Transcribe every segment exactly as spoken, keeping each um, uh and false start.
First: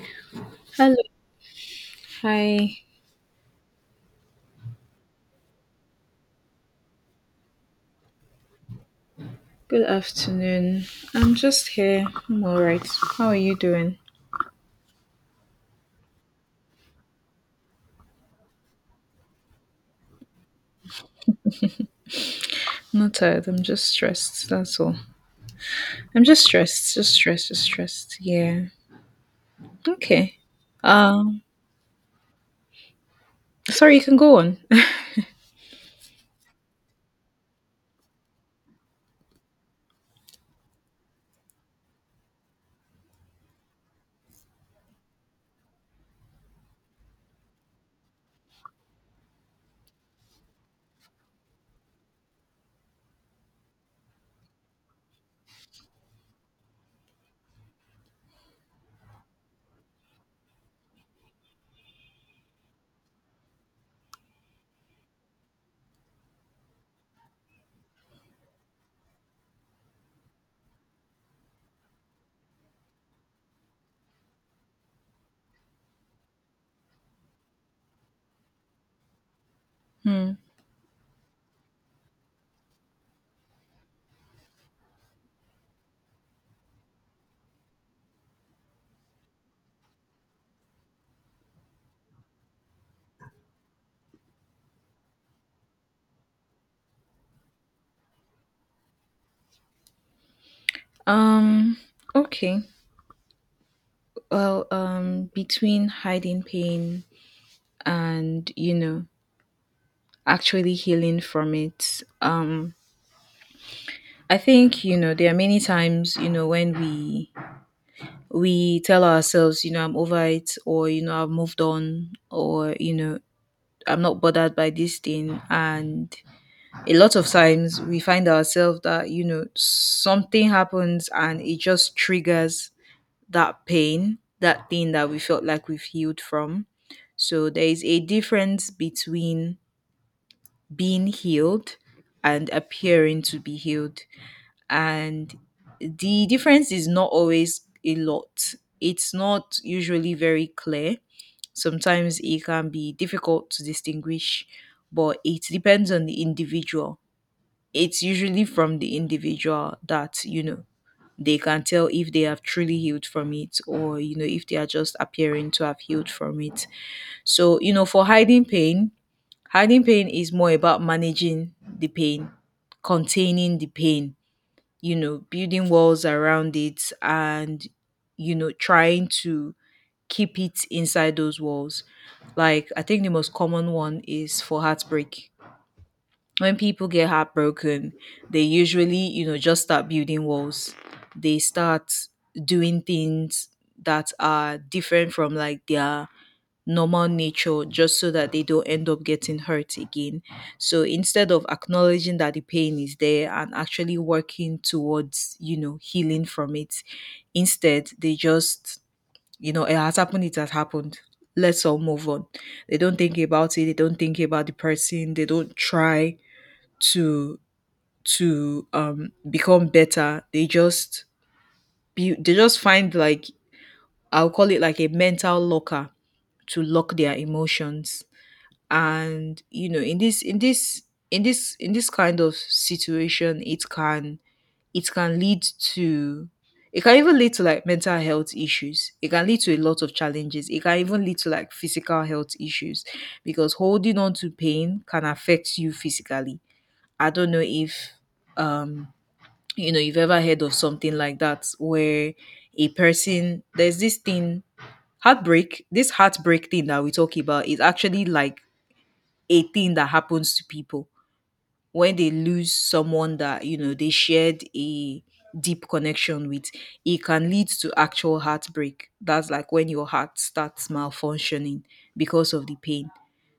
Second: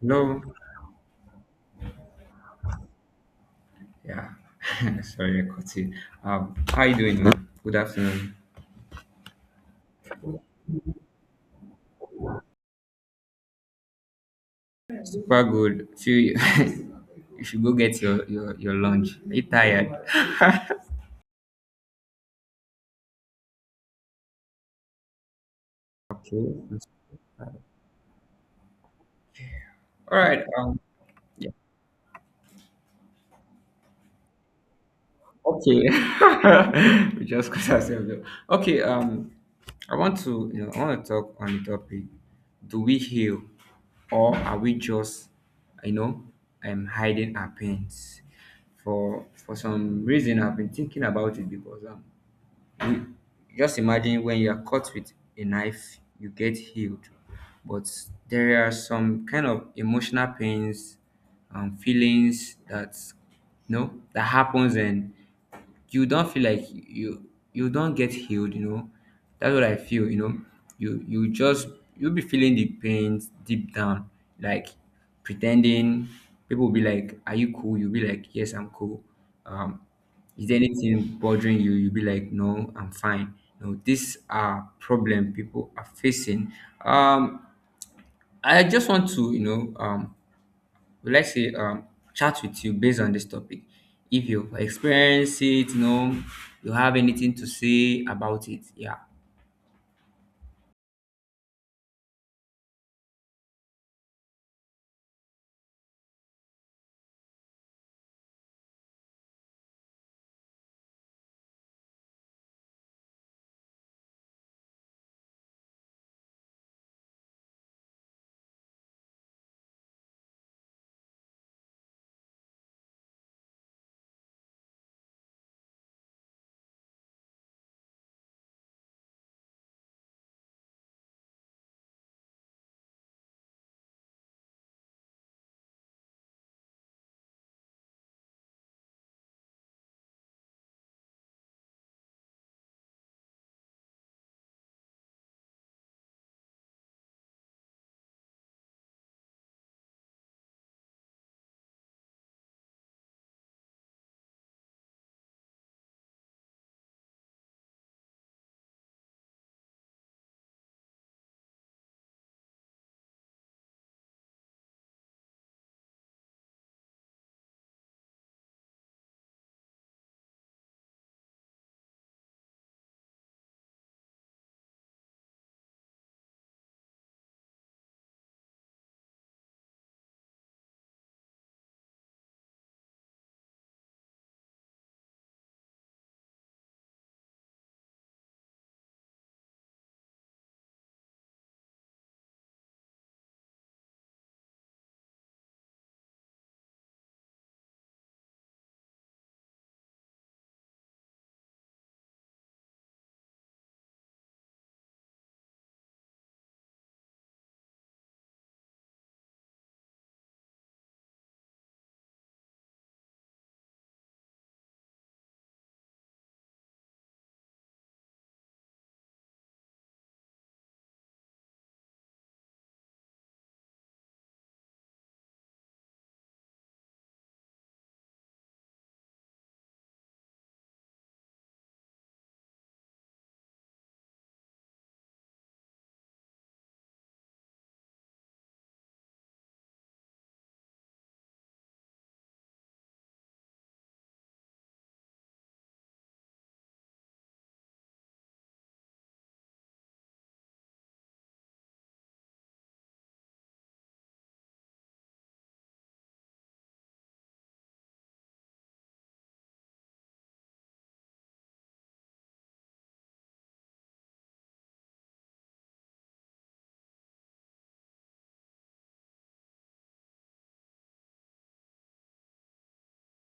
Hello. Hello. Hi. Yeah. Sorry, I caught you. Um, how you doing, man? Good afternoon. Good afternoon. I'm just here. I'm all right. How are you doing? Super good. Feel you you should go get your your your lunch. Are you tired? Not tired. I'm just stressed. That's all. I'm just Okay. stressed. Just stressed. Just stressed. Yeah. All Okay. right. Um. Um. Yeah. Sorry. You can go on. Okay. we just got ourselves. Up. Okay. Um. I want to you know I want to talk on the topic. Do we heal, or are we just you know um hiding our pains? For for some reason, I've been thinking about it because um You just imagine when you are cut with a knife, you get healed, but there are some kind of emotional pains and feelings that no, that happens and you don't feel like you you don't get healed you know, that's what I feel you know, you you just you'll be feeling the pains deep down, like pretending. People will be like, are you cool? You'll be like, yes, I'm cool. um Hmm. is there anything bothering you? You'll be like, no, I'm fine. No, these are problem people are facing. um I just want to you know um would like to um, chat with you based on this topic. If you've experienced it, you know, you have anything to say about it. Yeah. Um. Okay. Well. Um. Between hiding pain and you know actually healing from it. Um. I think you know there are many times you know when we we tell ourselves, you know, I'm over it, or, you know, I've moved on, or, you know, I'm not bothered by this thing. And a lot of times we find ourselves that, you know, something happens and it just triggers that pain, that thing that we felt like we've healed from. So there is a difference between being healed and appearing to be healed, and the difference is not always a lot. It's not usually very clear. Sometimes it can be difficult to distinguish, but it depends on the individual. It's usually from the individual that, you know, they can tell if they have truly healed from it or, you know, if they are just appearing to have healed from it. So, you know, for hiding pain, hiding pain is more about managing the pain, containing the pain, you know, building walls around it and, you know, trying to keep it inside those walls. Like, I think the most common one is for heartbreak. When people get heartbroken, they usually, you know, just start building walls. They start doing things that are different from like their normal nature, just so that they don't end up getting hurt again. So instead of acknowledging that the pain is there and actually working towards, you know, healing from it, instead they just, you know, it has happened, it has happened. Let's all move on. They don't think about it, they don't think about the person, they don't try to to um become better. They just be, they just find like, I'll call it like a mental locker to lock their emotions. And you know, in this in this in this in this kind of situation, it can, it can lead to, it can even lead to like mental health issues, it can lead to a lot of challenges, it can even lead to like physical health issues because holding on to pain can affect you physically. I don't know if, um you know, you've ever heard of something like that where a person, there's this thing, heartbreak, this heartbreak thing that we talk about is actually like a thing that happens to people when they lose someone that, you know, they shared a deep connection with. It can lead to actual heartbreak. That's like when your heart starts malfunctioning because of the pain.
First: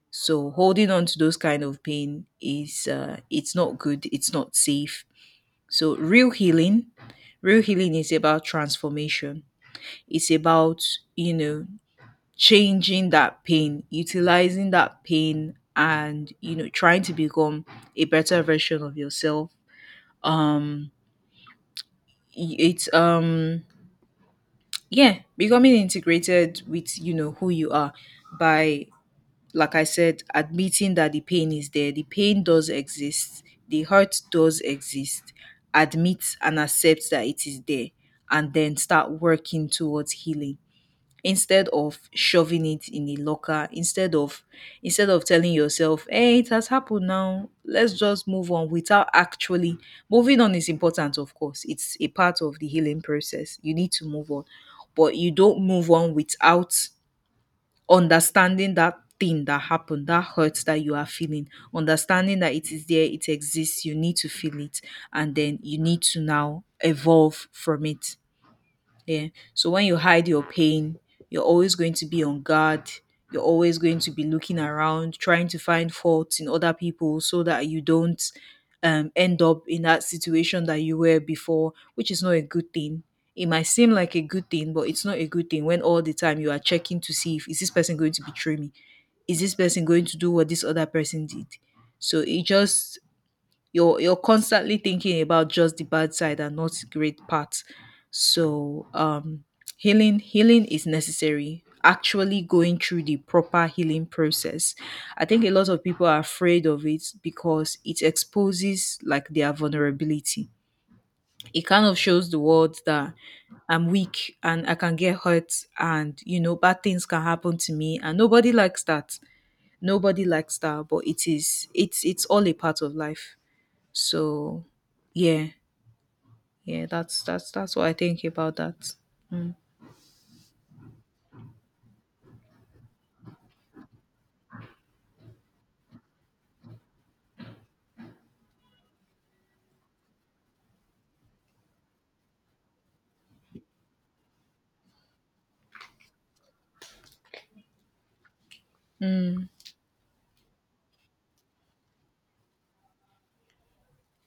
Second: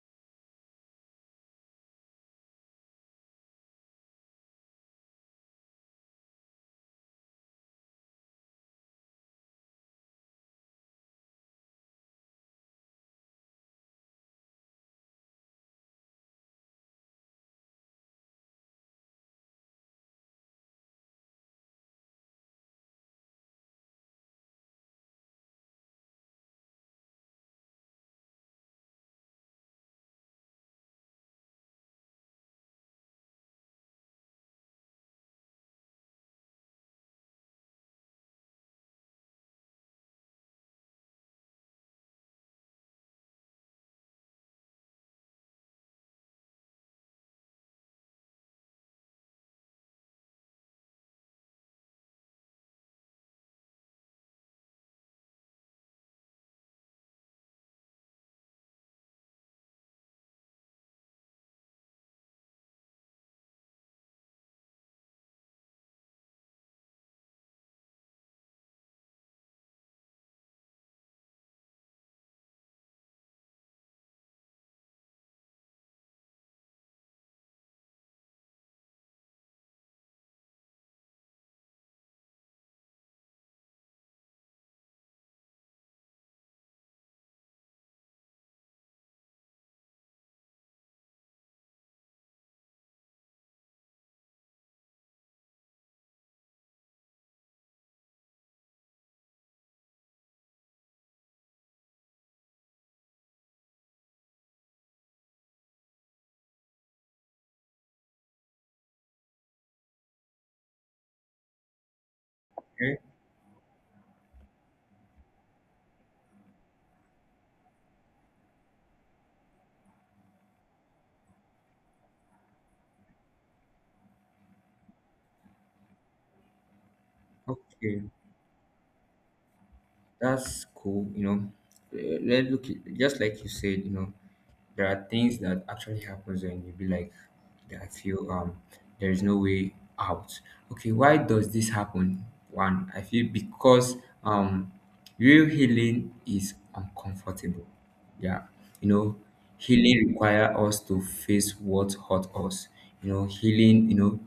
So holding on to those kind of pain is uh, it's not good, it's not safe. So real healing, real healing is about transformation. It's about, you know, changing that pain, utilizing that pain, and you know, trying to become a better version of yourself. Um y- it's um yeah, becoming integrated with, you know, who you are by, like I said, admitting that the pain is there. The pain does exist. The hurt does exist. Admit and accept that it is there, and then start working towards healing, instead of shoving it in a locker, instead of, instead of telling yourself, hey, it has happened, now let's just move on without actually, moving on is important, of course. It's a part of the healing process. You need to move on, but you don't move on without understanding that thing that happened, that hurt that you are feeling, understanding that it is there, it exists, you need to feel it, and then you need to now evolve from it. Yeah. So when you hide your pain, you're always going to be on guard. You're always going to be looking around, trying to find faults in other people so that you don't, um, end up in that situation that you were before, which is not a good thing. It might seem like a good thing, but it's not a good thing when all the time you are checking to see, if is this person going to betray me? Is this person going to do what this other person did? So it just, you're you're constantly thinking about just the bad side and not the great parts. So um healing, healing is necessary, actually going through the proper healing process. I think a lot of people are afraid of it because it exposes like their vulnerability. It kind of shows the world Okay. that I'm weak and I can get hurt, and you know, bad things can happen to me, and nobody likes that. Nobody likes that, but it is, it's it's all a part of life. So yeah, yeah, that's that's that's what I Okay. think about that. Mm. That's cool, you know. Eh, Let look it- just like you said, you know, there are things that actually happens and you be like, I feel um there is no way out. Okay, why does this happen? One, I feel because um real healing is uncomfortable. Yeah, you know, healing require us to face what hurt us. You know, healing, you know,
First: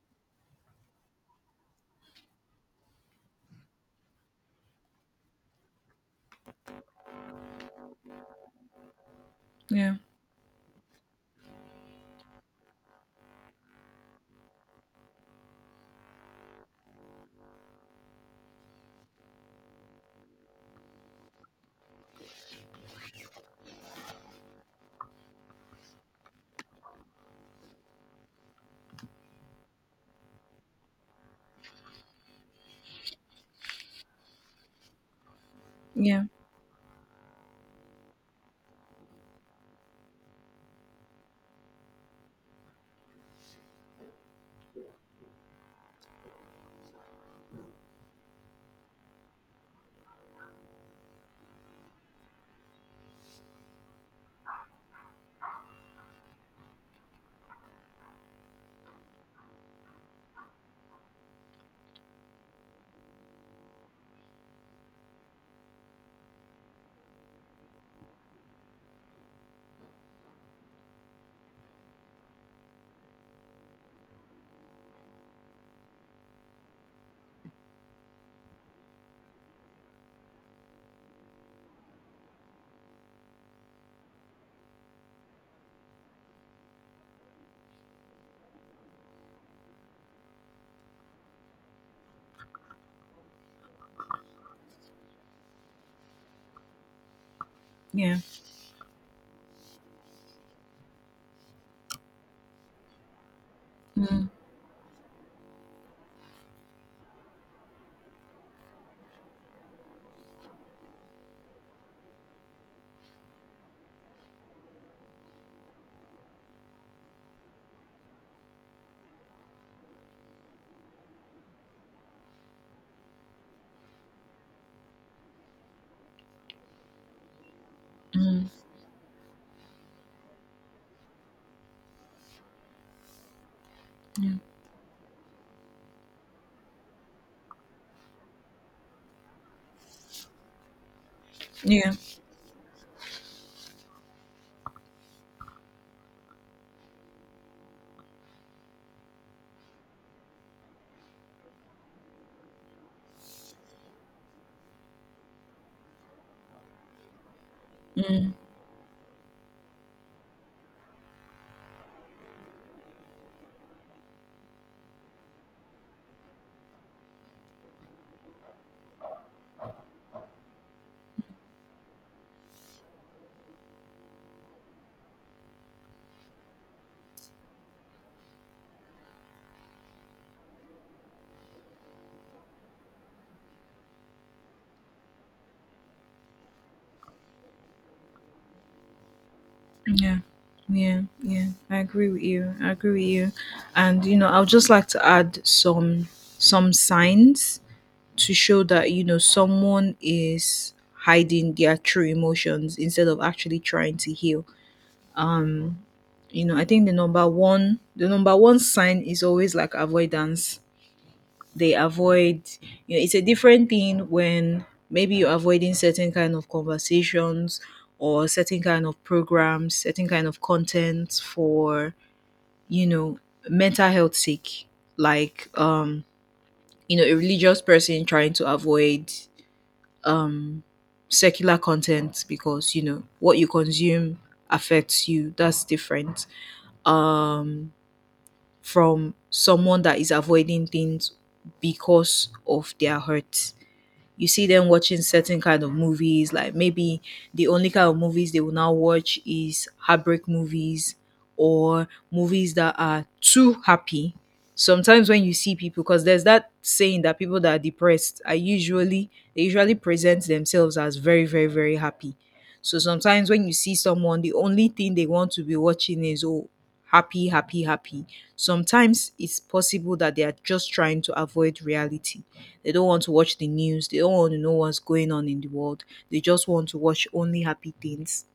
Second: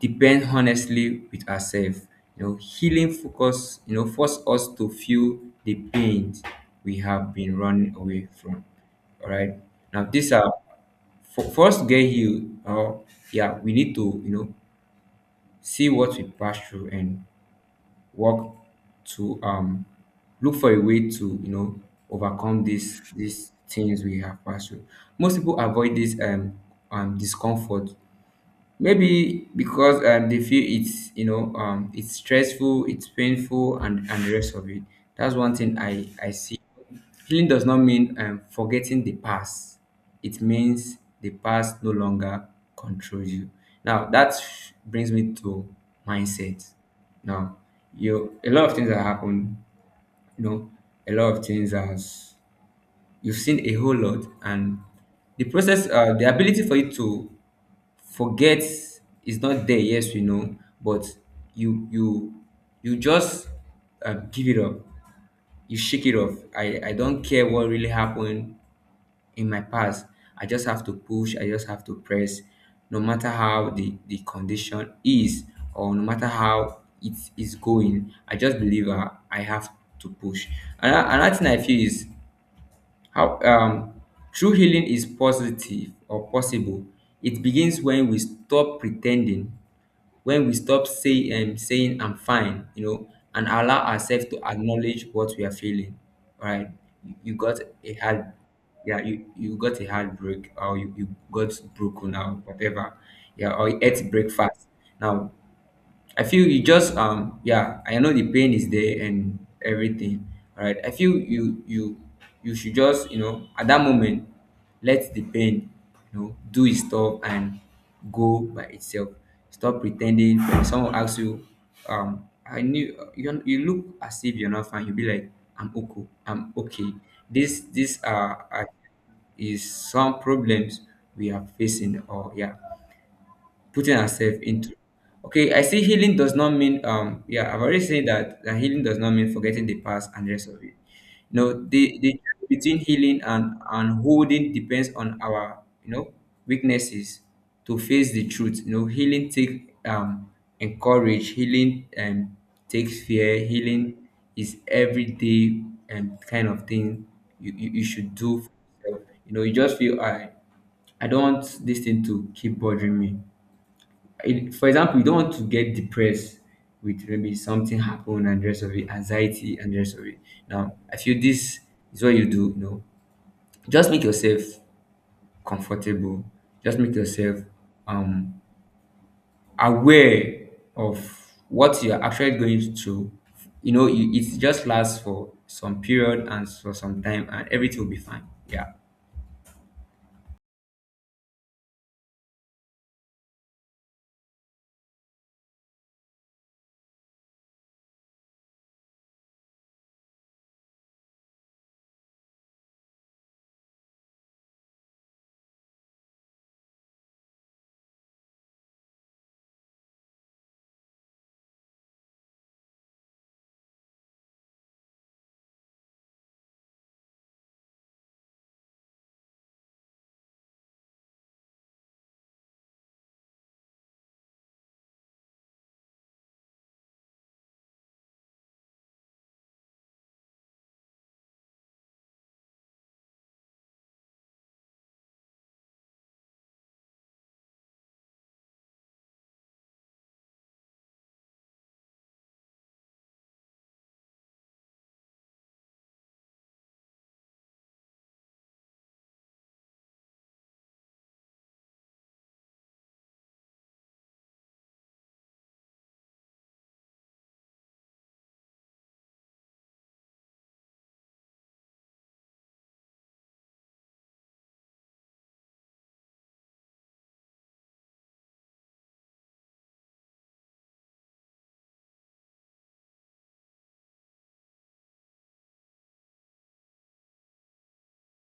depend honestly with ourselves, you know, healing focus, you know, force us to feel the pains we have been running away from. All right, Yeah, now these are, for, for us to get healed or yeah, we need to, you know, see what we pass through and work to um look for a way to, you know, overcome these these things we have passed through. Most people avoid this um um discomfort. Maybe because um, they feel it's, you know, um, it's stressful, it's painful, and and the rest of it. That's one thing I yeah, I see. Healing does not mean um, forgetting the past. It means the past no longer controls you. Now that brings me to mindset. Now you a lot of things that happen. You know, a lot of things, as you've seen a whole lot, and the process uh, the ability for you to forget is not there, yes, we know, but you you you just um, give it up, you shake it off. I i don't care what really happened in my past. I just have to push, I just have to press. No matter how the the condition is, or no matter how it is going, I just believe i, I have to push. And another thing I feel is how um true healing is positive or possible. It begins when we stop pretending, when we stop say, um, saying I'm fine, you know, and allow ourselves to acknowledge what we are feeling. Right? You, you got a yeah. heart, yeah, you, you got a heartbreak or you, you got broken or whatever. Yeah, or you ate Mm, breakfast. Now I feel you just um yeah, I know the pain is there and everything. All right. I feel you you you should just, you know, at that moment let the pain, you know, do its stuff and go by itself. Stop pretending when someone asks you, um, I knew you you look as if you're not fine, you'll be like, I'm okay, I'm okay. This this uh, mm, uh is some problems we are facing, or yeah, putting herself into. Okay, I see healing does not mean um yeah, I've already said that that healing does not mean forgetting the past and the rest of it. You know, yeah, the the difference between healing and and holding depends on our, you know, weaknesses to face the truth. You know, healing take um encourage, healing um takes fear, healing is everyday and kind of thing you, you, you should mm, do for yourself. You know, you just feel I I don't want this thing to keep bothering me. It, for example, you don't want to get depressed with maybe something happened and the rest of it, anxiety and the rest of it. Now, I feel this is what you do. You know, just make yourself comfortable. Just make yourself um aware of what you are actually going through. You know, you, it just lasts for some period and for some time, and everything will be fine. Yeah. yeah. Yeah, yeah, I agree with you. I agree with you. And you know, I would just like to add some some signs to show that, you know, someone is hiding their true emotions instead of actually trying to heal. You know, I think the number one the number one sign is always like avoidance. They avoid, you know, it's a different thing when maybe you're avoiding certain kind of conversations, or certain kind of programs, certain kind of content for, you know, mental health sake, like, um you know, a religious person trying to avoid, um secular content, because you know what you consume affects you. That's different, um from someone that is avoiding things because of their hurt. You see them watching certain kind of movies, like maybe the only kind of movies they will now watch is heartbreak movies, or movies that are too happy. Sometimes when you see people, because there's that saying that people that are depressed are usually, they usually present themselves as very, very, very happy. So sometimes when you see someone, the only thing they want to be watching is, oh, happy, happy, happy. Sometimes it's possible that they are just trying to avoid reality. They don't want to watch the news. They don't want to know what's going on in the world. They just want to watch only happy things.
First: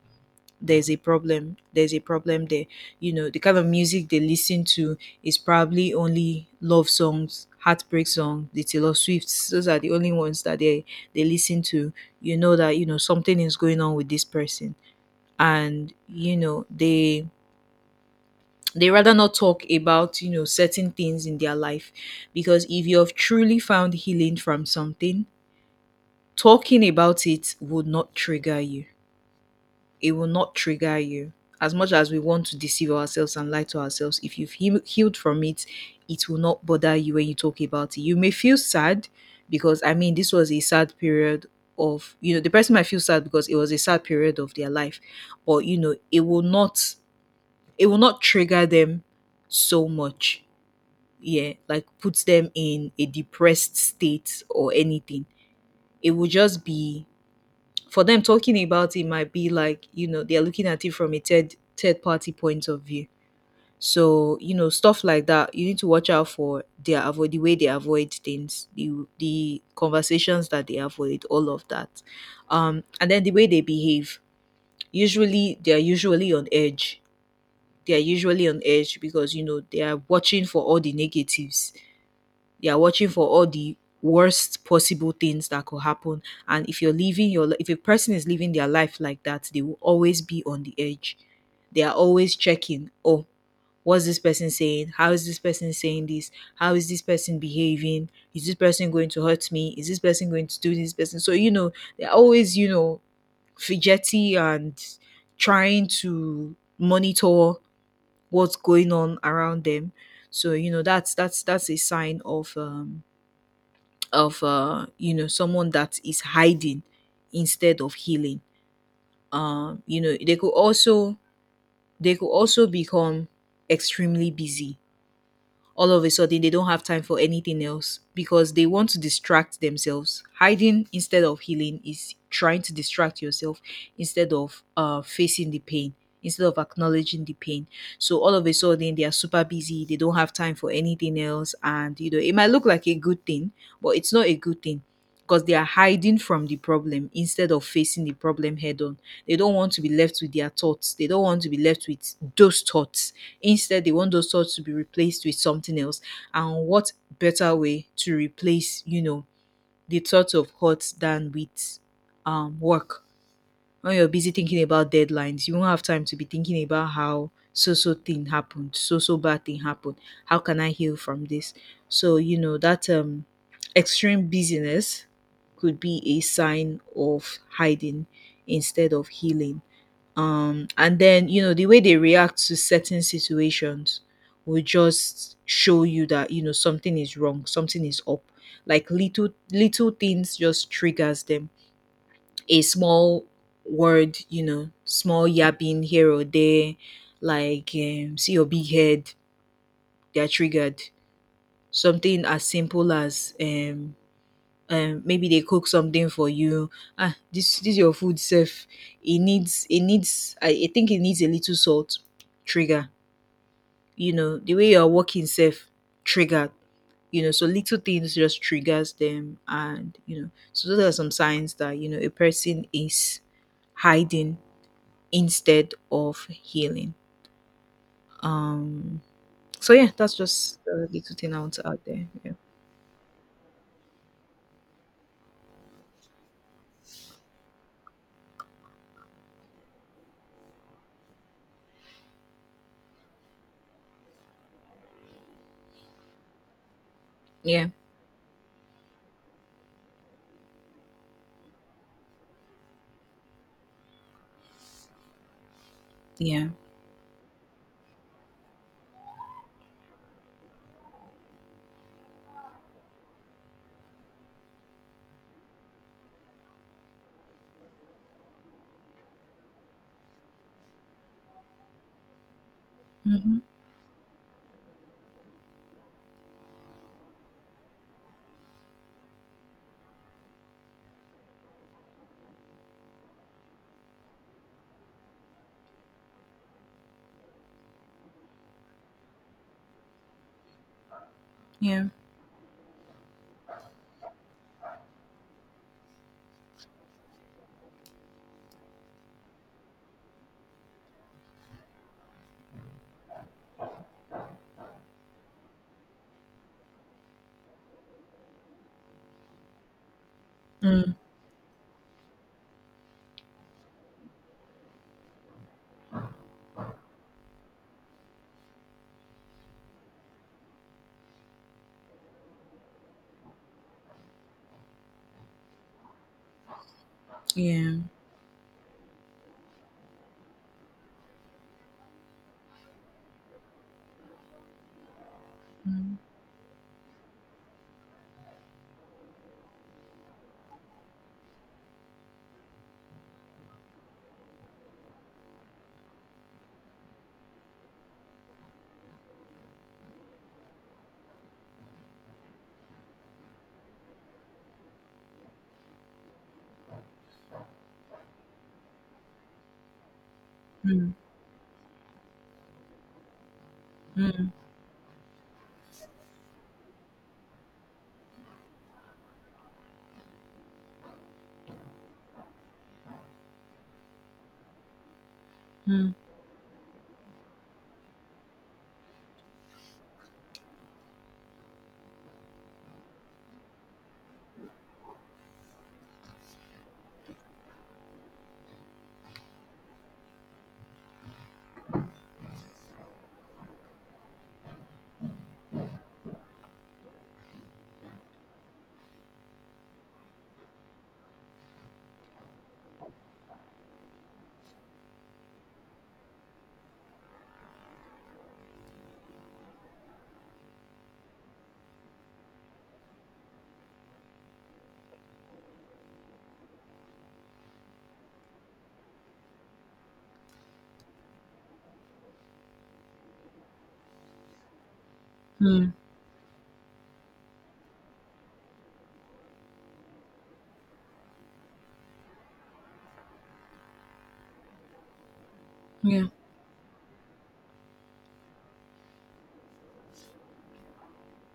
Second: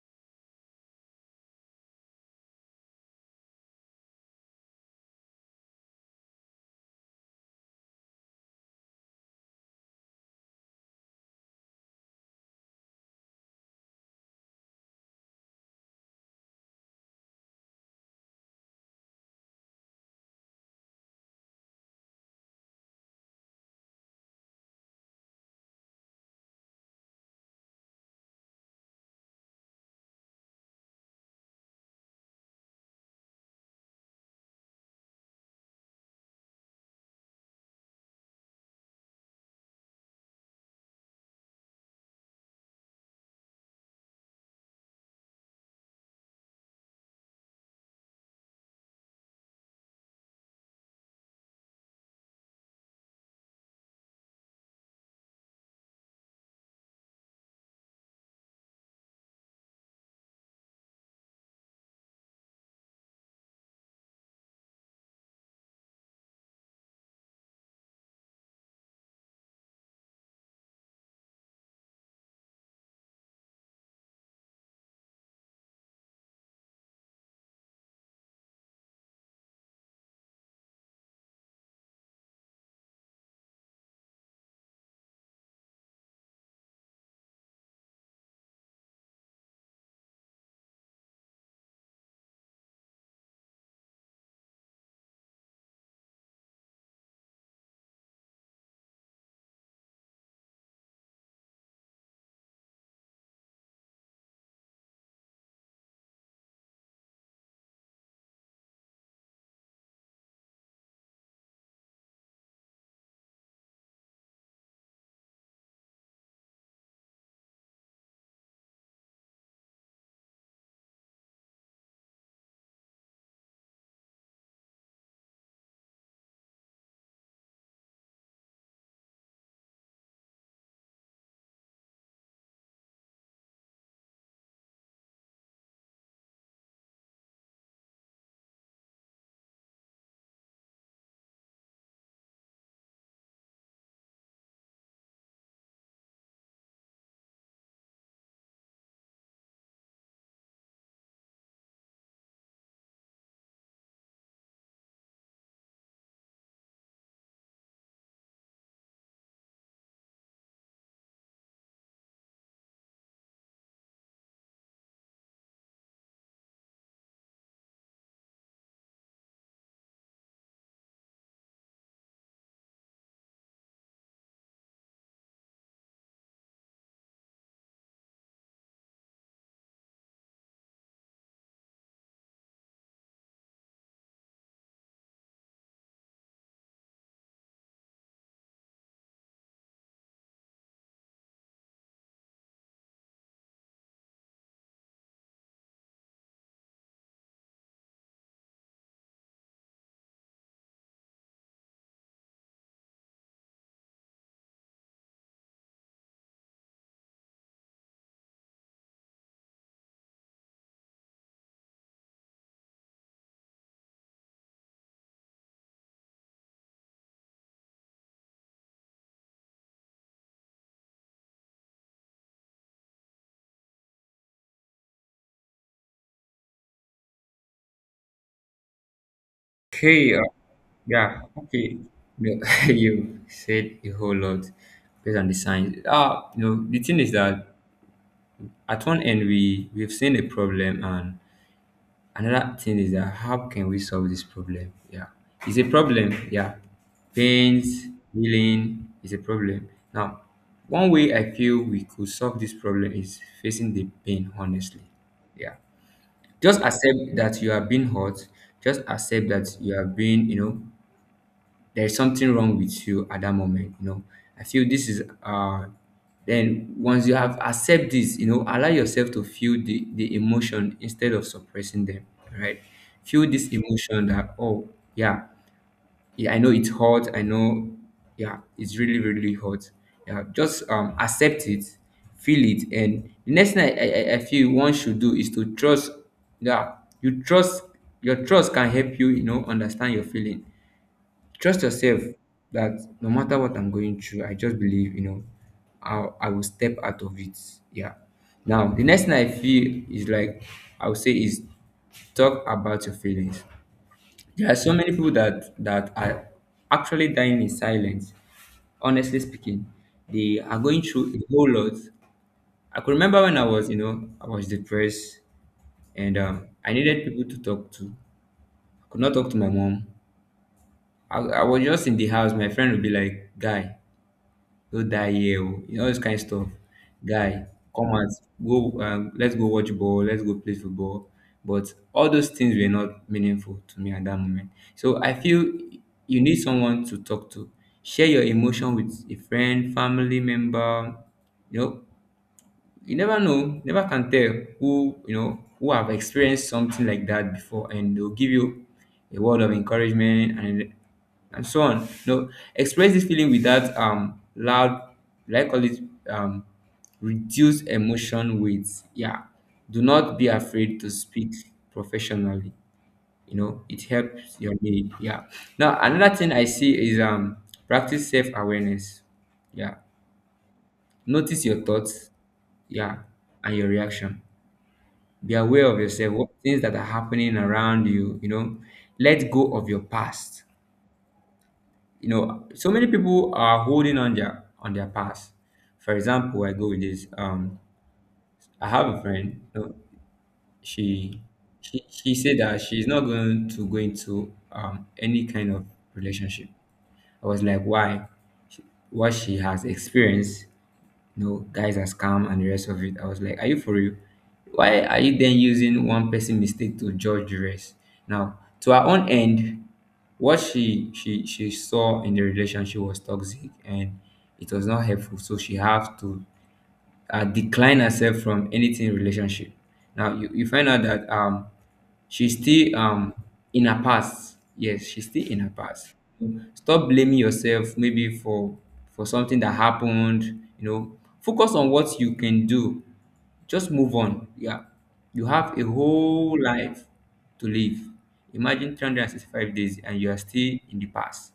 There's a problem. There's a problem there. You know, the kind of music they listen to is probably only love songs, heartbreak songs, the Taylor Swifts. Those are the only ones that they they listen to. You know that you know something is going on with this person, and you know they they rather not talk about, you know, certain things in their life, because if you have truly found healing from something, talking about it would not trigger you. It will not trigger you. As much as we want to deceive ourselves and lie to ourselves, if you've heal- healed from it, it will not bother you when you talk about it. You may feel sad because, I mean, this was a sad period of, you know, the person might feel sad because it was a sad period of their life, but, you know, it will not, it will not trigger them so much. Yeah. Like puts them in a depressed state or anything. It will just be, for them, talking about it might be like, you know, they're looking at it from a third third party point of view. So you know, stuff like that, you need to watch out for their avoid, the way they avoid things, the the conversations that they avoid, all of that, um and then the way they behave. Usually they're usually on edge. They're usually on edge because you know, they are watching for all the negatives, they are watching for all the worst possible things that could happen. And if you're living your li- if a person is living their life like that, they will always be on the edge. They are always checking, oh, what's this person saying? How is this person saying this? How is this person behaving? Is this person going to hurt me? Is this person going to do this person? So, you know, they're always, you know, fidgety and trying to monitor what's going on around them. So, you know, that's that's that's a sign of um of uh you know someone that is hiding instead of healing. um you know, they could also they could also become extremely busy. All of a sudden they don't have time for anything else because they want to distract themselves. Hiding instead of healing is trying to distract yourself instead of uh facing the pain, instead of acknowledging the pain. So all of a sudden they are super busy, they don't have time for anything else, and you know it might look like a good thing, but it's not a good thing, because they are hiding from the problem instead of facing the problem head on. They don't want to be left with their thoughts, they don't want to be left with those thoughts. Instead, they want those thoughts to be replaced with something else. And what better way to replace, you know, the thoughts of hurt than with um work? When you're busy thinking about deadlines, you won't have time to be thinking about how so so thing happened, so so bad thing happened. How can I heal from this? So, you know, that um extreme busyness could be a sign of hiding instead of healing. Um and then, you know, the way they react to certain situations will just show you that, you know, something is wrong, something is up. Like little little things just triggers them. A small word, you know, small yapping here or there, like um, see your big head, they're triggered. Something as simple as um um maybe they cook something for you. Ah, this this your food self, it needs it needs I, I think it needs a little salt. Trigger. You know, the way you're walking self, triggered. You know, so little things just triggers them, and you know, so those are some signs that you know a person is hiding instead of healing. um so yeah, that's Okay. just a little Yeah, thing I want to okay. add there. Yeah. No, you said a whole lot based on the signs. Uh, you know, the thing is that at one end we we've seen a problem, and another thing is that how can we solve this problem? Yeah, it's a problem. Yeah, Yeah. pains, healing is a problem. Now, one way I feel we could solve this problem is facing the pain honestly. Yeah, Yeah. just accept that you have been hurt. Just accept that you have been, you know, there's something wrong with you at that moment, you know, I feel this is uh then once you have accept this, you know, allow yourself to feel the the emotion instead of suppressing them. Right? Feel Hmm. this emotion that, oh, yeah, yeah, I know it's hot, I know, yeah, it's really really hot. Yeah, just um accept it, feel it. And the next thing i i, I feel one should do is to trust. Yeah, you trust, your trust can help you, you know, understand your feeling. Trust Yeah. yourself that no matter what I'm going through, I just believe, you know, I, I will step out of it. Yeah. Now, the next thing I feel is like, I would say is talk about your feelings. There are so many people that, that are actually dying in silence. Honestly speaking, they are going Mm, through a whole lot. I could remember when I was, you know, I was depressed and um, I needed people to talk to. I could not talk to my mom. I, I was just in the house. My friend would be like, guy, go die here o, you know, all those kind of stuff, guy, yeah. come out, go um let's go watch ball, let's go play football. But all those things were not meaningful to me at that moment, so I feel Mm. you need someone to talk to. Share your emotion with a friend, family member, you know. You never know, never can tell who, you know, who have experienced something like that before, and they'll give you a word of encouragement and and so on. No, express this feeling without um loud, like call it um reduce emotion weights. Yeah, do not be afraid to Mm. speak professionally. You know, it Mm. helps your day. Yeah. Now another thing I see is um practice self awareness. Yeah, notice your thoughts, yeah, and your reaction. Be aware of Mm. yourself, what things that are happening around you, you know. Let go of your past. You know, so many people are holding on their on their past. For example, I go with this. Um, I have a friend, you know, she she she said that she's not going to go into um any kind of relationship. I was like, why? She- What she has experienced. No, guys are scam and the rest of it. I was like, are you for real? Why are you then using one person mistake to judge the rest? Now, to her own end, what she she she saw in the relationship was toxic and it was not helpful. So she have to uh, decline herself from anything relationship. Now you, you find out that um she's still um in her past. Yes, she's still in her Mm. past. Stop blaming yourself maybe for for something that happened, you know. Focus on what you can do. Just move on. Yeah. You have a Yeah, whole life to live. Imagine three hundred sixty-five days and you are still in the past,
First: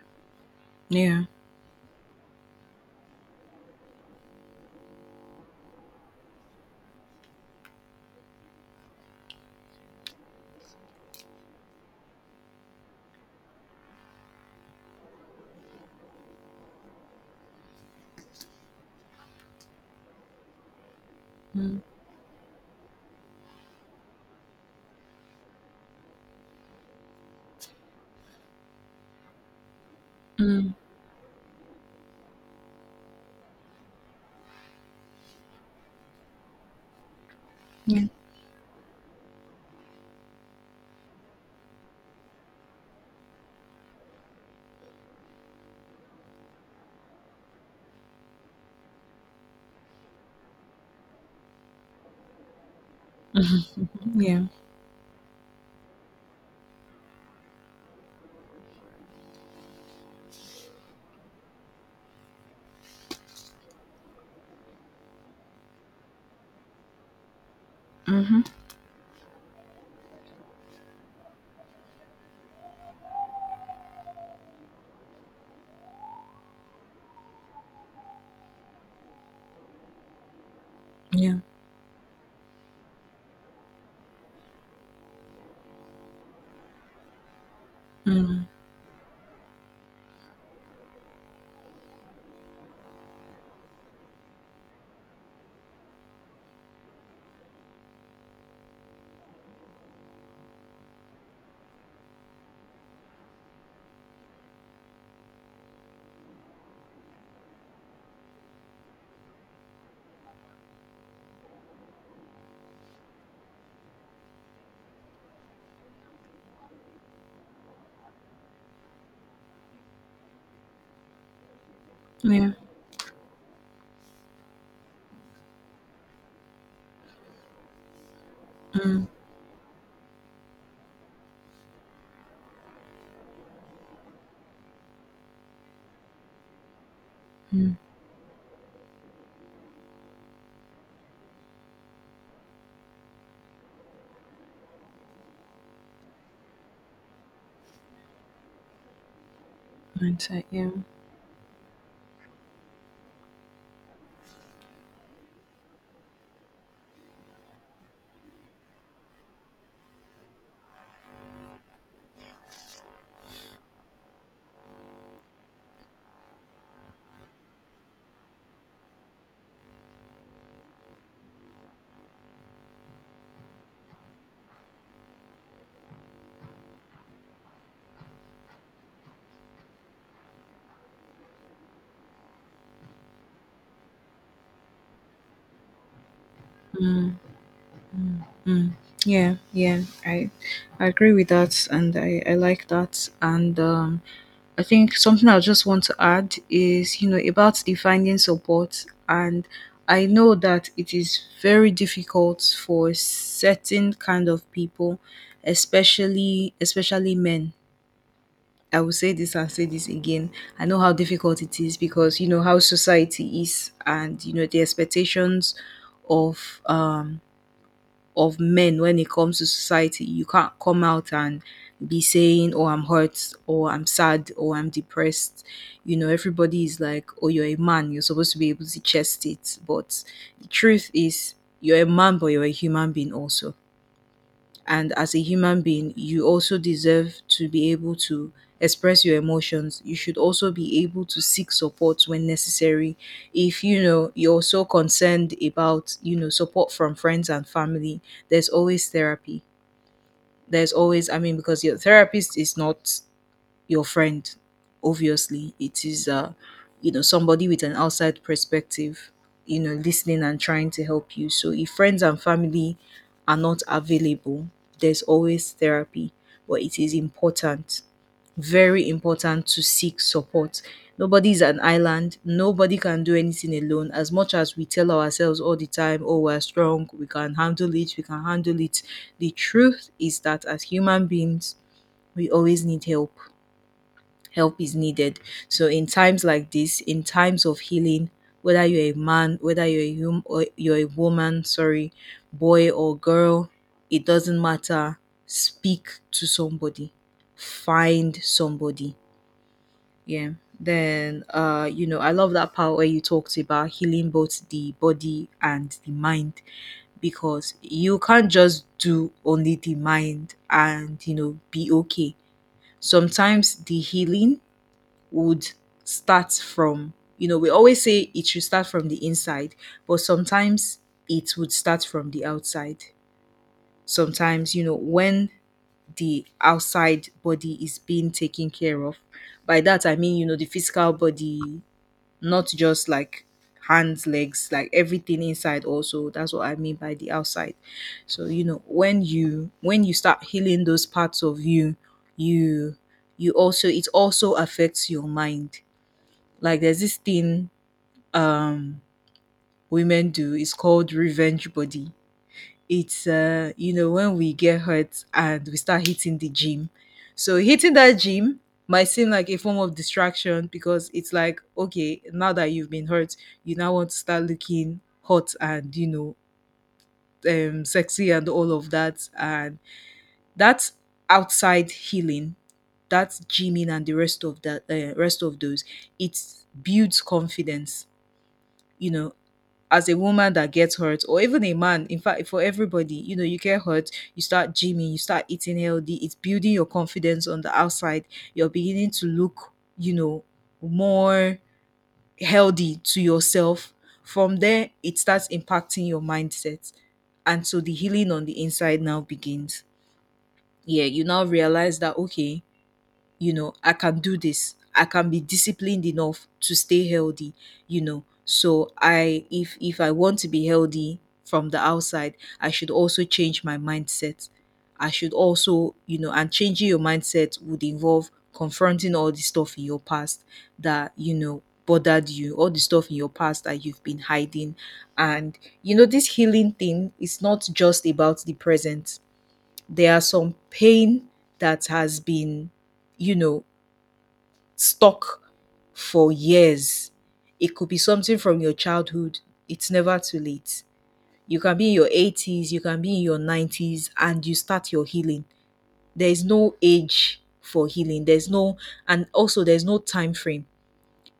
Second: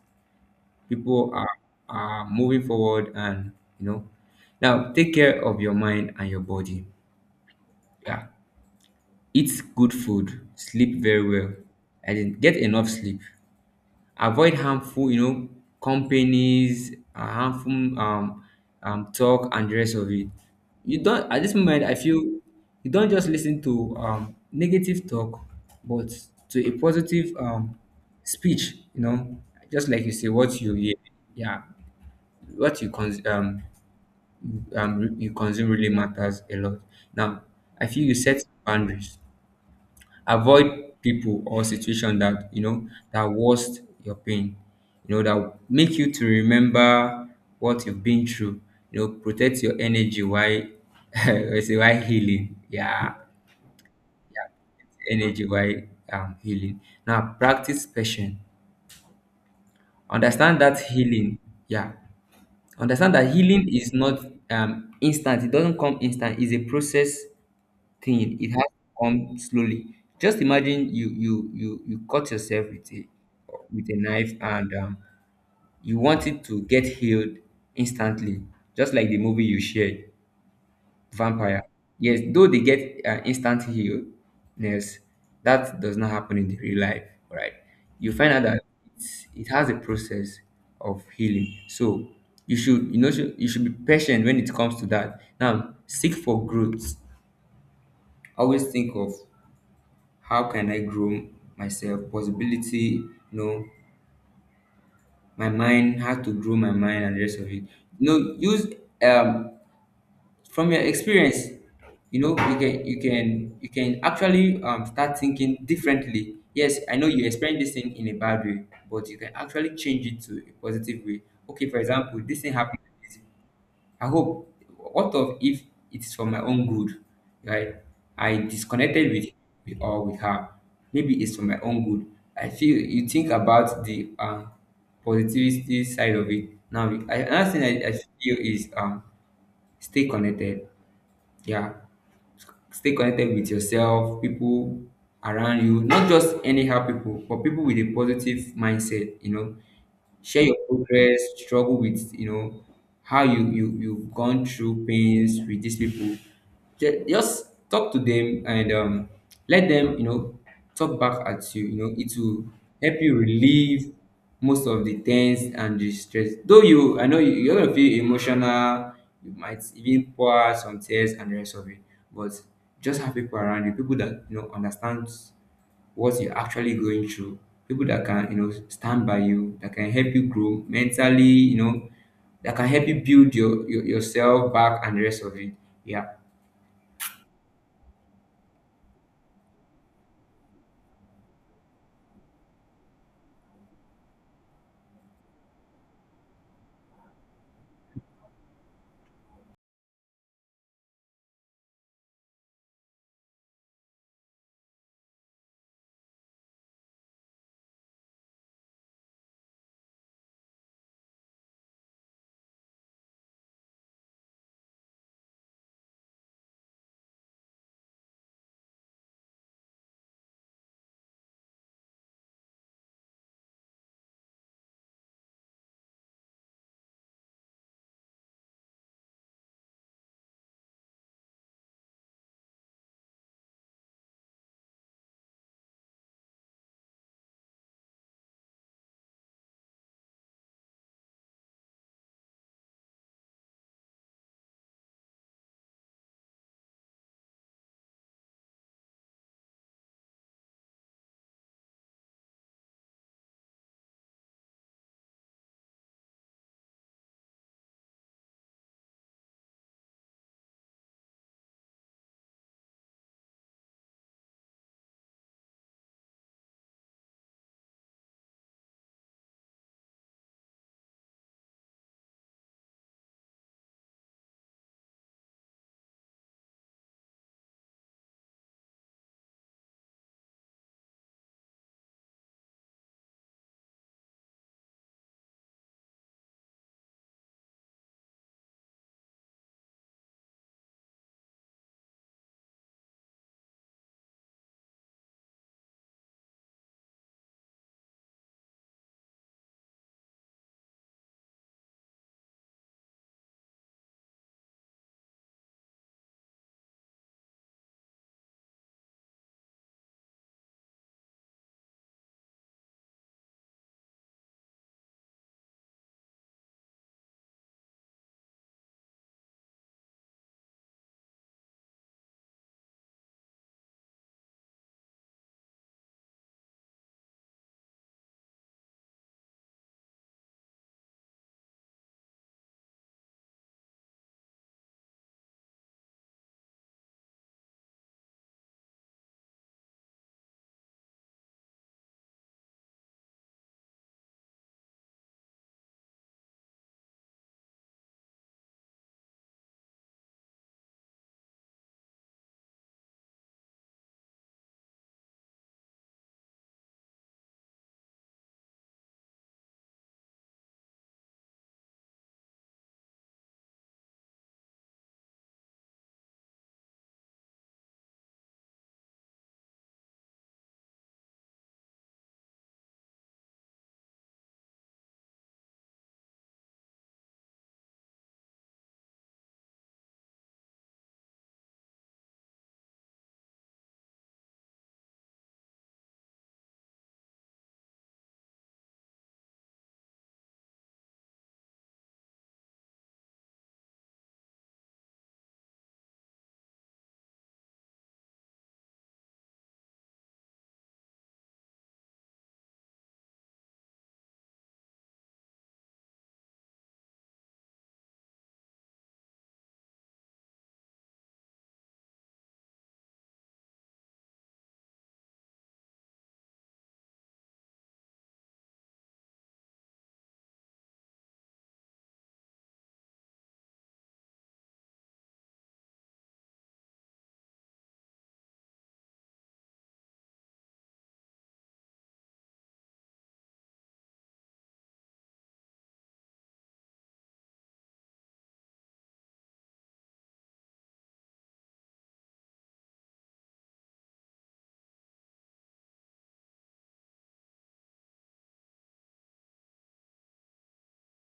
yeah. people are are moving forward and you know, now take care of your mind and your body. Yeah, eat good food, sleep very well, and then get enough sleep. Avoid harmful, you know, companies, uh, harmful um, um talk and the rest of it. You don't, at this Mm. moment I feel, you don't just listen to um negative talk, but to a positive um speech, you know, just like you say, what you Mm. hear, yeah, what you cons- um, um, you consume really matters a lot. Now, I feel Yeah. you set boundaries, avoid people or situation that you know that worst your pain, you know that make you to remember what you've been through. You know, protect your energy while I say while healing. Yeah, Mhm. Yeah. energy while um, healing. Now, practice patience. Understand that healing. Yeah, understand that healing is not um, instant. It doesn't come instant. It's a process thing. Mhm. It has to come slowly. Just imagine you you you you cut yourself with a with a knife and um, you want it to get healed instantly, just like the movie you shared, Yeah. vampire. Yes, though they get uh, instant healness, that does not happen in the real life, right? You find out Mm. that it's, it has a process of healing. So you should, you know, should- you should be patient when it comes to that. Now, seek for growth. Always think of how can I grow myself, possibility, you know, my mind, how to grow my mind and the rest of it. You know, use um from your experience, you know, you can you can you can actually um, start thinking differently. Yes, I know you experienced this thing in a bad way, but you can actually change it to a positive way. Okay, for example, this Yeah. thing happened like this. I hope, what of if it's for my own good, right, I Mm. disconnected with with or with her, maybe it's for my own good. I feel you think about the um positivity side of it. Now I, another thing Mm. I, I feel is um stay connected. Yeah. Stay connected with yourself, people around you, not just anyhow people, but people with a positive mindset, you know. Share Mindset, your yeah. progress, struggle, with, you know, how you you you've gone through pains with these people. Ju- just talk to them and um let them, you know, talk back at you, you know, it will help you relieve most of the tense and the stress. Though you, I know you, you're gonna feel emotional, you might even pour out some tears and the rest of it, but just have people around you, people that you know understand what you're actually going through, people that can, you know, stand by you, that can help you grow mentally, you know, that can help you build your, your yourself back and the rest of it. Yeah. Mm. Mm. Mm. Yeah, yeah. I, I agree with that, and I, I like that, and um, I think something I just want to add is, you know, about the finding support. And I know that it is very difficult for certain kind of people, especially especially men. I will say this and say this again. I know how difficult it is, because you know how society is and you know the expectations of um of men when it comes to society. You can't come out and be saying, oh, I'm hurt or I'm sad or I'm depressed. You know, everybody is like, oh, you're a man, you're supposed to be able to chest it. But the truth is, you're a man, but you're a human being also. And as a human being you also deserve to be able to express your emotions. You should also be able to seek support when necessary. If you know you're so concerned about, you know, support from friends and family, there's always therapy. There's always, I mean, because your therapist is not your friend. Obviously, it is uh, you know, somebody with an outside perspective, you know, listening and trying to help you. So if friends and family are not available, there's always therapy, but it is important, very important, to seek support. Nobody's an island. Nobody can do anything alone. As much as we tell ourselves all the time, oh, we're strong, we can handle it, we can handle it. The truth is that as human beings, we always need help, help is needed. So in times like this, in times of healing, whether you're a man, whether you're a hum- or you're a woman, sorry, boy or girl, it doesn't matter. Speak to somebody. Find somebody. Yeah. Then uh, you know, I love that part where you talked about healing both the body and the mind, because you can't just do only the mind and, you know, be okay. Sometimes the healing would start from, you know, we always say it should start from the inside, but sometimes it would start from the outside. Sometimes, you know, when the outside body is being taken care of, by that I mean, you know, the physical body, not just like hands, legs, like everything inside also, that's what I mean by the outside. So you know when you, when you start healing those parts of you, you, you also, it also affects your mind. Like there's this thing um women do. It's called revenge body. It's uh you know, when we get hurt and we start hitting the gym. So hitting that gym might seem like a form of distraction, because it's like, okay, now that you've been hurt, you now want to start looking hot, and you know, um sexy and all of that, and that's outside healing. That's gymming and the rest of that, uh, rest of those. It builds confidence, you know. As a woman that gets hurt, or even a man, in fact, for everybody, you know, you get hurt, you start gymming, you start eating healthy, it's building your confidence on the outside. You're beginning to look, you know, more healthy to yourself. From there it starts impacting your mindset, and so the healing on the inside now begins. Yeah, you now realize that, okay, you know, I can do this. I can be disciplined enough to stay healthy, you know. So I, if if I want to be healthy from the outside, I should also change my mindset. I should also, you know, and changing your mindset would involve confronting all the stuff in your past that, you know, bothered you, all the stuff in your past that you've been hiding. And, you know, this healing thing is not just about the present. There are some pain that has been, you know, stuck for years. It could be something from your childhood. It's never too late. You can be in your eighties, you can be in your nineties, and you start your healing. There is no age for healing. There's no, and also there's no time frame.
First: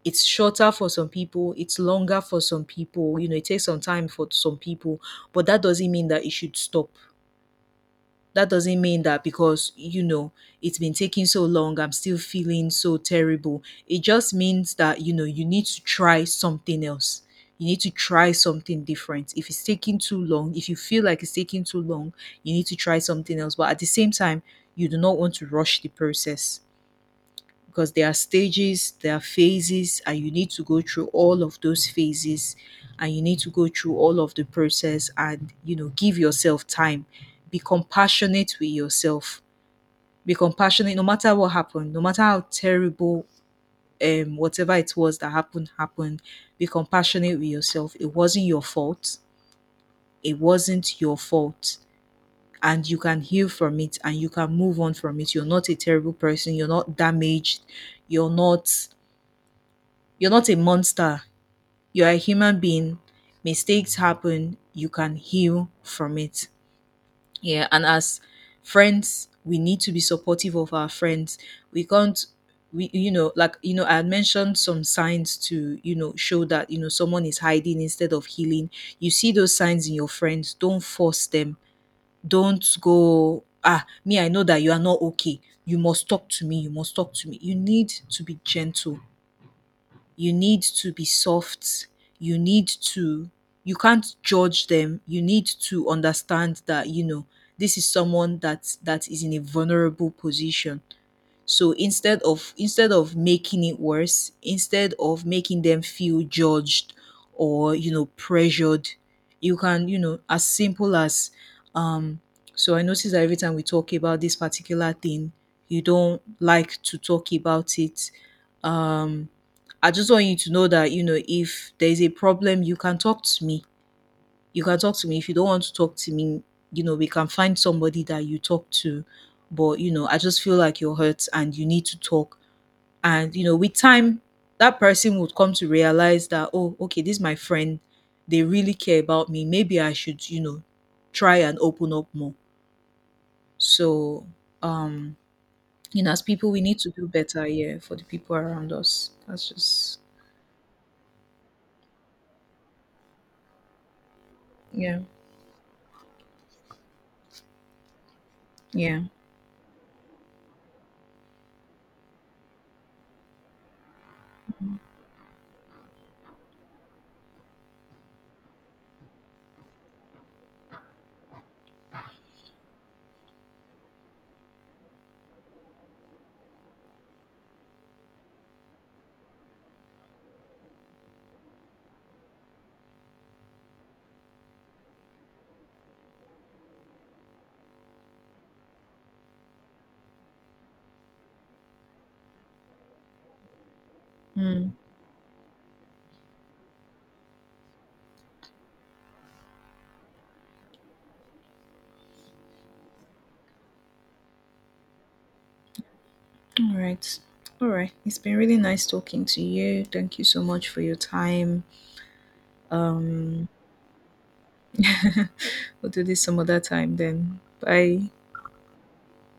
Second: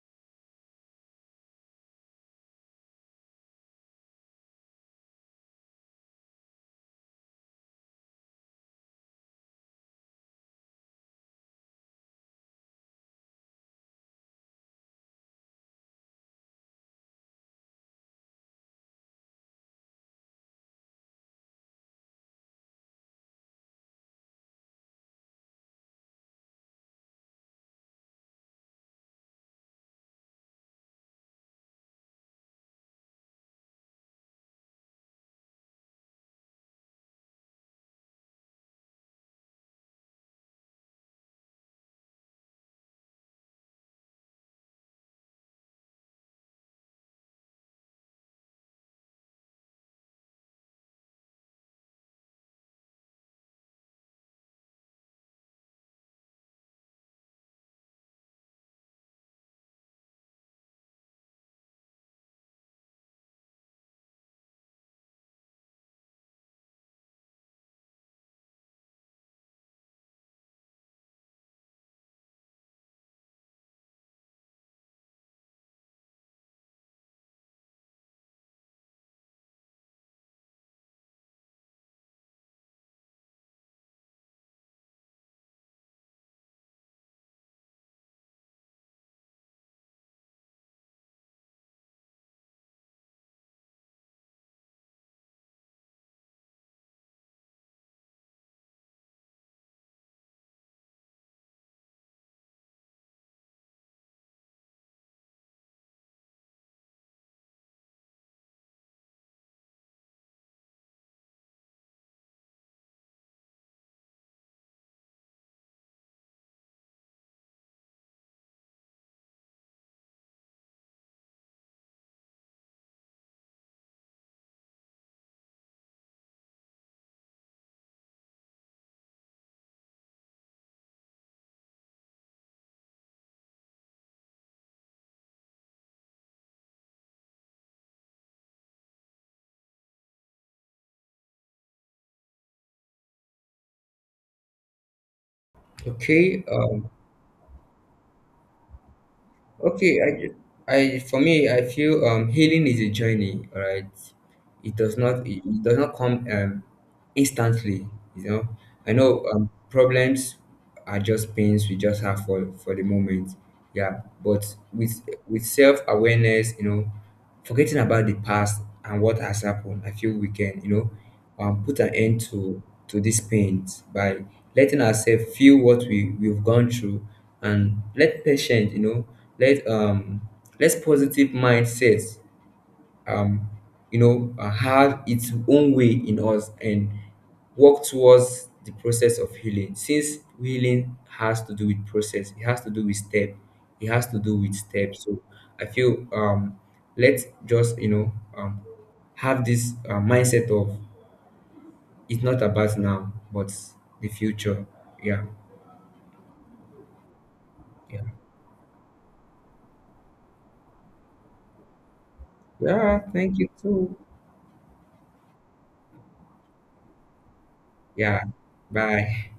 It's shorter for some people, it's longer for some people. You know, it takes some time for some people, but that doesn't mean that it should stop. That doesn't mean that because, you know, it's been taking so long, I'm still feeling so terrible. It just means that, you know, you need to try something else. You need to try something different. If it's taking too long, if you feel like it's taking too long, you need to try something else. But at the same time, you do not want to rush the process, because there are stages, there are phases, and you need to go through all of those phases, and you need to go through all of the process, and, you know, give yourself time. Be compassionate with yourself. Be compassionate no matter what happened, no matter how terrible um whatever it was that happened happened. Be compassionate with yourself. It wasn't your fault. It wasn't your fault. And you can heal from it and you can move on from it. You're not a terrible person. You're not damaged. You're not, you're not a monster. You're a human being. Mistakes happen. You can heal from it. Yeah. And as friends, we need to be supportive of our friends. We can't, we, you know, like, you know, I had mentioned some signs to, you know, show that, you know, someone is hiding instead of healing. You see those signs in your friends. Don't force them. Don't go, ah, me, I know that you are not okay. You must talk to me. You must talk to me. You need to be gentle, you need to be soft. You need to, you can't judge them. You need to understand that, you know, this is someone that that is in a vulnerable position. So instead of instead of making it worse, instead of making them feel judged or, you know, pressured, you can, you know, as simple as um. So I notice that every time we talk about this particular thing, you don't like to talk about it. Um, I just want you to know that, you know, if there is a problem, you can talk to me you can talk to me. If you don't want to talk to me, you know, we can find somebody that you talk to. But, you know, I just feel like you're hurt and you need to talk. And, you know, with time, that person would come to realize that, oh, okay, this is my friend. They really care about me. Maybe I should, you know, try and open up more. So, um, you know, as Okay. people, we need to Um, do better, yeah, for the people around us. That's okay. just, I, I, for me, I feel um, healing is a journey. All right. It does yeah, not. It, it does not come. Um, instantly, you know, I yeah. know um, problems are just pains we just have for for the moment. Yeah, but with with self-awareness, you know, forgetting about the past and what has happened, I feel we can, you know, um, put an end to to these pains by letting ourselves feel what we we've gone through, and let patient, you know, let um let positive mindset um, you know, uh, had its own way in us and work towards the process of healing. Since healing has to do with process, it has to do with step, it has to do with Mm. steps. So I feel um, let's just, you know, um, have this uh, mindset of it's not about now, but the future. Yeah, All right. All right. yeah, It's been really nice talking to you. Thank you so much for your time. yeah. Thank you Um, too. we'll do this some other time then. Bye. Yeah. Bye.